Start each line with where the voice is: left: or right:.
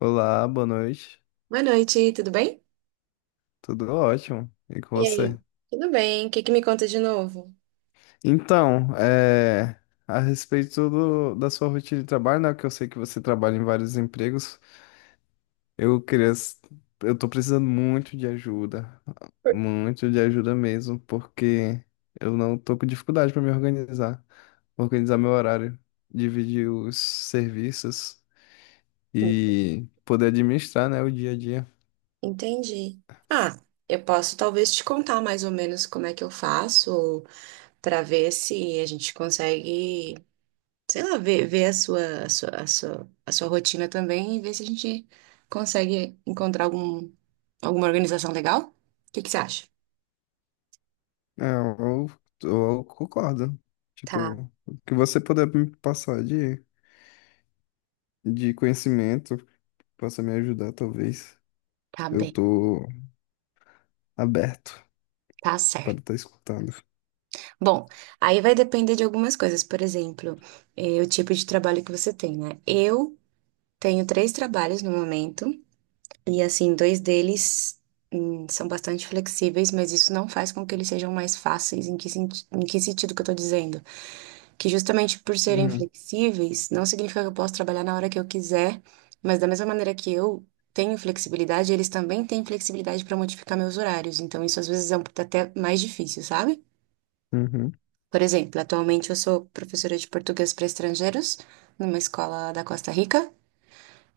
left: Olá, boa noite.
right: Boa noite, tudo bem?
left: Tudo ótimo. E com
right: E aí?
left: você?
right: Tudo bem, o que que me conta de novo?
left: Então, a respeito da sua rotina de trabalho, né, que eu sei que você trabalha em vários empregos, eu queria, s- eu tô precisando muito de ajuda mesmo, porque eu não tô com dificuldade para me organizar, organizar meu horário, dividir os serviços e poder administrar, né, o dia a dia.
right: Entendi. Ah, eu posso talvez te contar mais ou menos como é que eu faço para ver se a gente consegue, sei lá, ver, ver a sua, a sua, a sua, a sua rotina também e ver se a gente consegue encontrar algum, alguma organização legal. O que que você acha?
left: É, eu, eu concordo.
right: Tá,
left: Tipo, o que você puder me passar de conhecimento, possa me ajudar, talvez.
right: tá
left: Eu
right: bem.
left: tô aberto
right: Tá certo.
left: para estar escutando.
right: Bom, aí vai depender de algumas coisas, por exemplo, o tipo de trabalho que você tem, né? Eu tenho 3 trabalhos no momento, e assim, dois deles são bastante flexíveis, mas isso não faz com que eles sejam mais fáceis. Em que, em que sentido que eu tô dizendo? Que justamente por serem
left: Uhum,
right: flexíveis, não significa que eu posso trabalhar na hora que eu quiser, mas da mesma maneira que eu tenho flexibilidade, eles também têm flexibilidade para modificar meus horários. Então, isso às vezes é até mais difícil, sabe?
left: uhum,
right: Por exemplo, atualmente eu sou professora de português para estrangeiros numa escola da Costa Rica.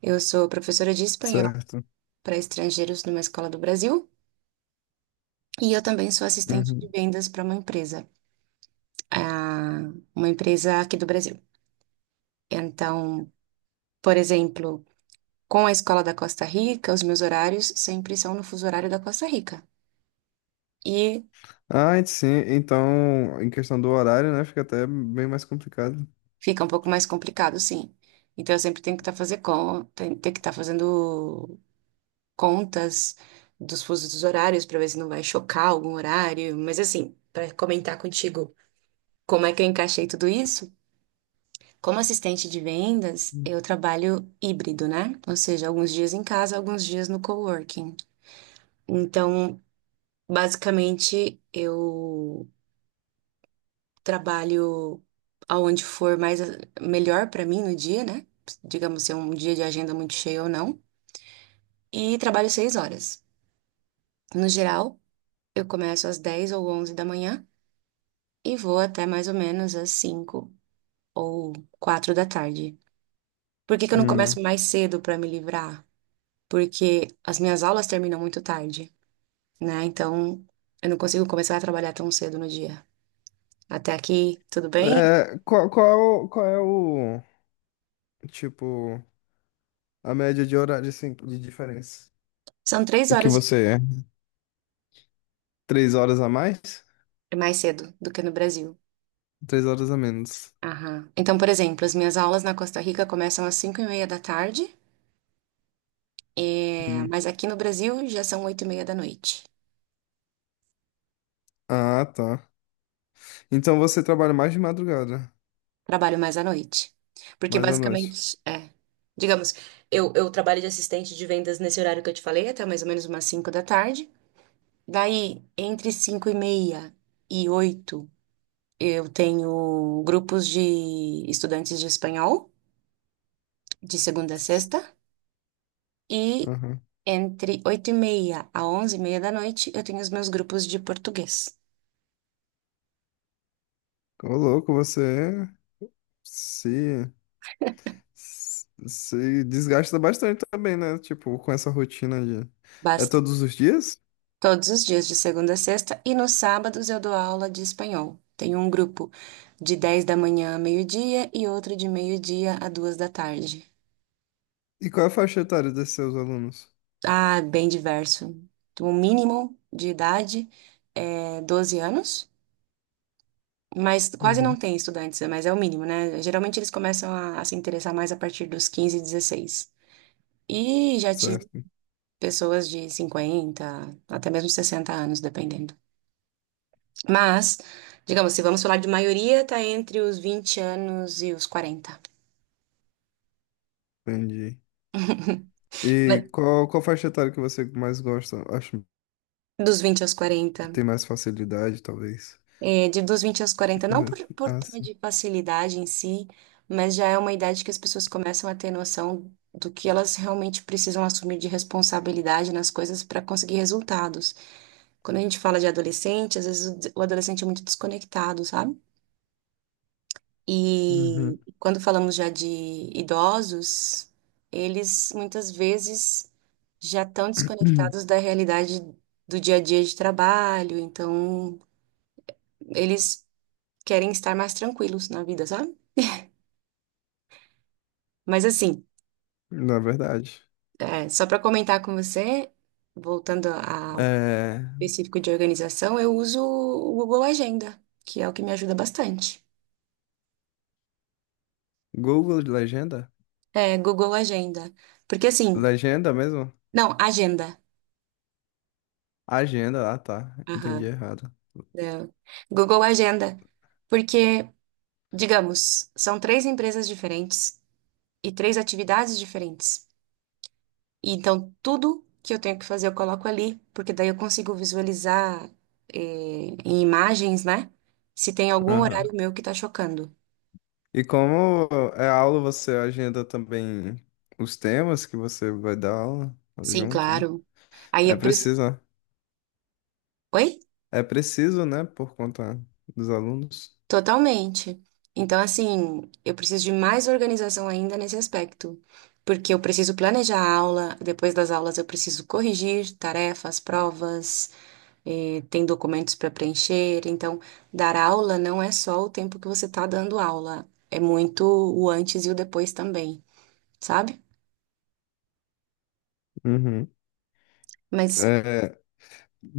right: Eu sou professora de espanhol
left: certo.
right: para estrangeiros numa escola do Brasil. E eu também sou assistente de
left: Uhum.
right: vendas para uma empresa, ah, uma empresa aqui do Brasil. Então, por exemplo, com a escola da Costa Rica, os meus horários sempre são no fuso horário da Costa Rica. E
left: Ah, e sim, então, em questão do horário, né, fica até bem mais complicado.
right: fica um pouco mais complicado, sim. Então, eu sempre tenho que estar ter que estar fazendo contas dos fusos dos horários para ver se não vai chocar algum horário. Mas, assim, para comentar contigo como é que eu encaixei tudo isso. Como assistente de vendas, eu trabalho híbrido, né? Ou seja, alguns dias em casa, alguns dias no coworking. Então, basicamente, eu trabalho aonde for mais melhor para mim no dia, né? Digamos se é um dia de agenda muito cheia ou não. E trabalho 6 horas. No geral, eu começo às 10 ou 11 da manhã e vou até mais ou menos às 5 ou 4 da tarde. Por que que eu não
left: Hum.
right: começo mais cedo para me livrar? Porque as minhas aulas terminam muito tarde, né? Então, eu não consigo começar a trabalhar tão cedo no dia. Até aqui, tudo bem?
left: É, qual é o, tipo, a média de horário, assim, de diferença?
right: São três
left: O que
right: horas
left: você é? Três horas a mais?
right: mais cedo do que no Brasil.
left: Três horas a menos.
right: Aham. Então, por exemplo, as minhas aulas na Costa Rica começam às cinco e meia da tarde, mas aqui no Brasil já são oito e meia da noite.
left: Ah, tá. Então você trabalha mais de madrugada,
right: Trabalho mais à noite. Porque
left: mais à noite.
right: basicamente, digamos, eu trabalho de assistente de vendas nesse horário que eu te falei, até mais ou menos umas cinco da tarde. Daí, entre cinco e meia e oito eu tenho grupos de estudantes de espanhol, de segunda a sexta, e
left: Aham.
right: entre 8 e meia a 11 e meia da noite eu tenho os meus grupos de português.
left: Ô, louco, você se, se desgasta bastante também, né? Tipo, com essa rotina de. É
right: Basta.
left: todos os dias?
right: Todos os dias, de segunda a sexta, e nos sábados eu dou aula de espanhol. Tenho um grupo de 10 da manhã a meio-dia e outro de meio-dia a duas da tarde.
left: E qual é a faixa etária desses seus alunos?
right: Ah, bem diverso. O mínimo de idade é 12 anos. Mas quase não
left: Uhum.
right: tem estudantes, né? Mas é o mínimo, né? Geralmente eles começam a se interessar mais a partir dos 15, 16. E já tive
left: Certo,
right: pessoas de 50 até mesmo 60 anos, dependendo. Mas, digamos, se vamos falar de maioria, tá entre os 20 anos e os 40.
left: entendi.
right: Mas,
left: E qual faixa etária que você mais gosta? Acho
right: dos 20 aos 40.
left: que tem mais facilidade, talvez.
right: É, de dos 20 aos 40, não
left: Uhum.
right: por, por
left: Ah,
right: tema
left: sim.
right: de facilidade em si, mas já é uma idade que as pessoas começam a ter noção do que elas realmente precisam assumir de responsabilidade nas coisas para conseguir resultados. Quando a gente fala de adolescente, às vezes o adolescente é muito desconectado, sabe? E
left: Uhum.
right: quando falamos já de idosos, eles muitas vezes já estão desconectados da realidade do dia a dia de trabalho, então eles querem estar mais tranquilos na vida, sabe? Mas assim,
left: Na verdade.
right: só para comentar com você, ao
left: É...
right: específico de organização, eu uso o Google Agenda, que é o que me ajuda bastante.
left: Google de legenda?
right: É, Google Agenda. Porque assim,
left: Legenda mesmo?
right: não, Agenda.
left: Agenda, ah tá, entendi
right: Aham.
left: errado.
right: é, Google Agenda. Porque, digamos, são três empresas diferentes e três atividades diferentes. E então, tudo que eu tenho que fazer eu coloco ali, porque daí eu consigo visualizar, eh, em imagens, né? Se tem algum
left: Aham.
right: horário meu que tá chocando.
left: E como é aula, você agenda também os temas que você vai dar aula
right: Sim,
left: junto, né?
right: claro. Aí
left: É
right: eu preciso.
left: preciso,
right: Oi?
left: é preciso, né, por conta dos alunos.
right: Totalmente. Então, assim, eu preciso de mais organização ainda nesse aspecto, porque eu preciso planejar a aula, depois das aulas eu preciso corrigir tarefas, provas. Tem documentos para preencher. Então, dar aula não é só o tempo que você está dando aula, é muito o antes e o depois também, sabe?
left: Uhum.
right: Mas,
left: É,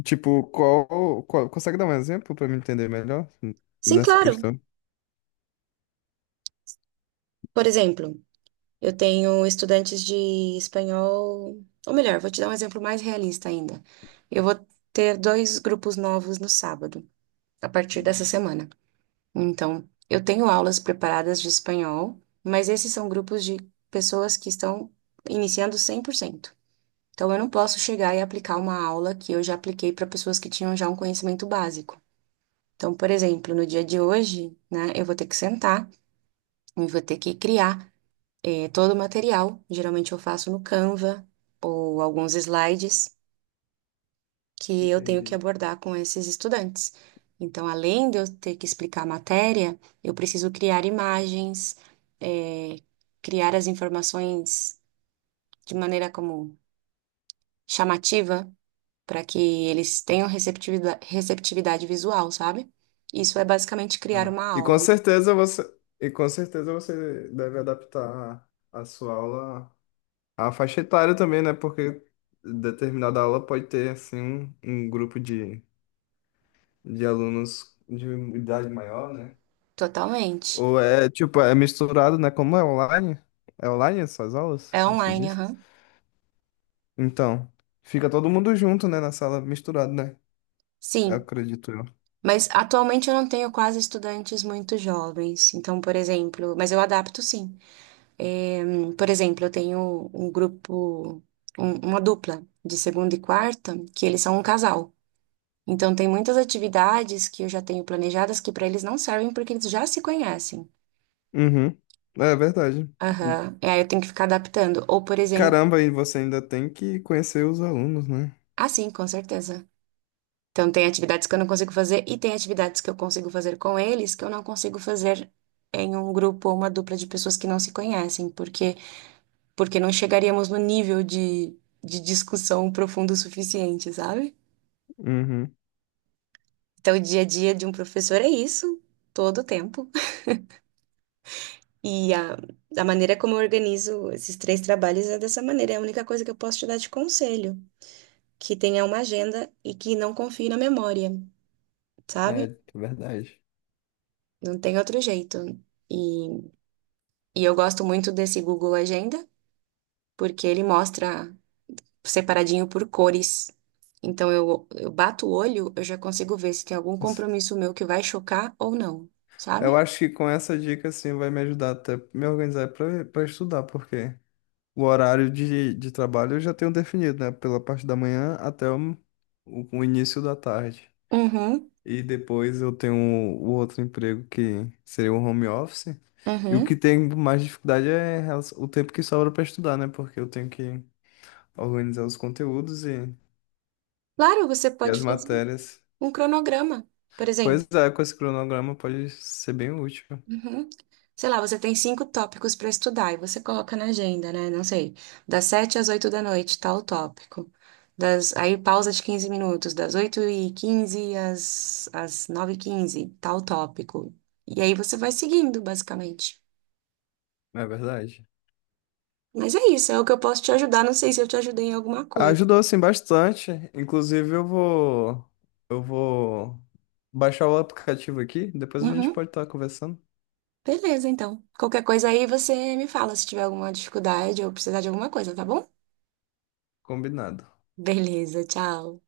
left: tipo, consegue dar um exemplo para eu me entender melhor
right: sim,
left: nessa
right: claro.
left: questão?
right: Por exemplo, eu tenho estudantes de espanhol, ou melhor, vou te dar um exemplo mais realista ainda. Eu vou ter dois grupos novos no sábado, a partir dessa
left: Hum.
right: semana. Então, eu tenho aulas preparadas de espanhol, mas esses são grupos de pessoas que estão iniciando 100%. Então, eu não posso chegar e aplicar uma aula que eu já apliquei para pessoas que tinham já um conhecimento básico. Então, por exemplo, no dia de hoje, né, eu vou ter que sentar e vou ter que criar todo o material. Geralmente, eu faço no Canva ou alguns slides que eu tenho que
left: Entendi.
right: abordar com esses estudantes. Então, além de eu ter que explicar a matéria, eu preciso criar imagens, eh, criar as informações de maneira como chamativa para que eles tenham receptividade, receptividade visual, sabe? Isso é basicamente criar
left: Aham.
right: uma
left: E com
right: aula.
left: certeza você, e com certeza você deve adaptar a sua aula a faixa etária também, né? Porque determinada aula pode ter, assim, um grupo de alunos de idade maior, né?
right: Totalmente.
left: Ou é, tipo, é misturado, né? Como é online? É online essas aulas
right: É
left: que você
right: online,
left: disse?
right: aham.
left: Então, fica todo mundo junto, né? Na sala, misturado, né? Eu
right: Sim.
left: acredito eu.
right: Mas atualmente eu não tenho quase estudantes muito jovens. Então, por exemplo, mas eu adapto sim. É, por exemplo, eu tenho um grupo, uma dupla de segunda e quarta, que eles são um casal. Então, tem muitas atividades que eu já tenho planejadas que para eles não servem porque eles já se conhecem.
left: Uhum. É verdade.
right: Aham. E aí eu tenho que ficar adaptando. Ou, por exemplo,
left: Caramba, e você ainda tem que conhecer os alunos, né?
right: ah, sim, com certeza. Então, tem atividades que eu não consigo fazer e tem atividades que eu consigo fazer com eles que eu não consigo fazer em um grupo ou uma dupla de pessoas que não se conhecem, porque porque não chegaríamos no nível de discussão profundo o suficiente, sabe?
left: Uhum.
right: Então, o dia a dia de um professor é isso, todo o tempo. E a maneira como eu organizo esses três trabalhos é dessa maneira. É a única coisa que eu posso te dar de conselho, que tenha uma agenda e que não confie na memória, sabe?
left: É, verdade.
right: Não tem outro jeito. E E eu gosto muito desse Google Agenda, porque ele mostra separadinho por cores. Então eu bato o olho, eu já consigo ver se tem algum compromisso meu que vai chocar ou não,
left: Eu
right: sabe?
left: acho que com essa dica, assim, vai me ajudar até me organizar para estudar, porque o horário de trabalho eu já tenho definido, né? Pela parte da manhã até o início da tarde.
right: Uhum,
left: E depois eu tenho o outro emprego que seria o home office. E o que
right: uhum.
left: tem mais dificuldade é o tempo que sobra para estudar, né? Porque eu tenho que organizar os conteúdos e,
right: Claro, você
left: e
right: pode
left: as
right: fazer
left: matérias.
right: um cronograma. Por exemplo,
left: Pois é, com esse cronograma pode ser bem útil,
right: uhum. Sei lá, você tem cinco tópicos para estudar e você coloca na agenda, né? Não sei, das sete às oito da noite, tal tópico. Das, aí pausa de 15 minutos, das oito e quinze às, às nove h 15 tal tópico. E aí você vai seguindo, basicamente.
left: não é verdade?
right: Mas é isso, é o que eu posso te ajudar. Não sei se eu te ajudei em alguma coisa.
left: Ajudou sim bastante. Inclusive, eu vou baixar o aplicativo aqui, depois a gente
right: Uhum.
left: pode estar conversando.
right: Beleza, então. Qualquer coisa aí você me fala se tiver alguma dificuldade ou precisar de alguma coisa, tá bom?
left: Combinado.
right: Beleza, tchau.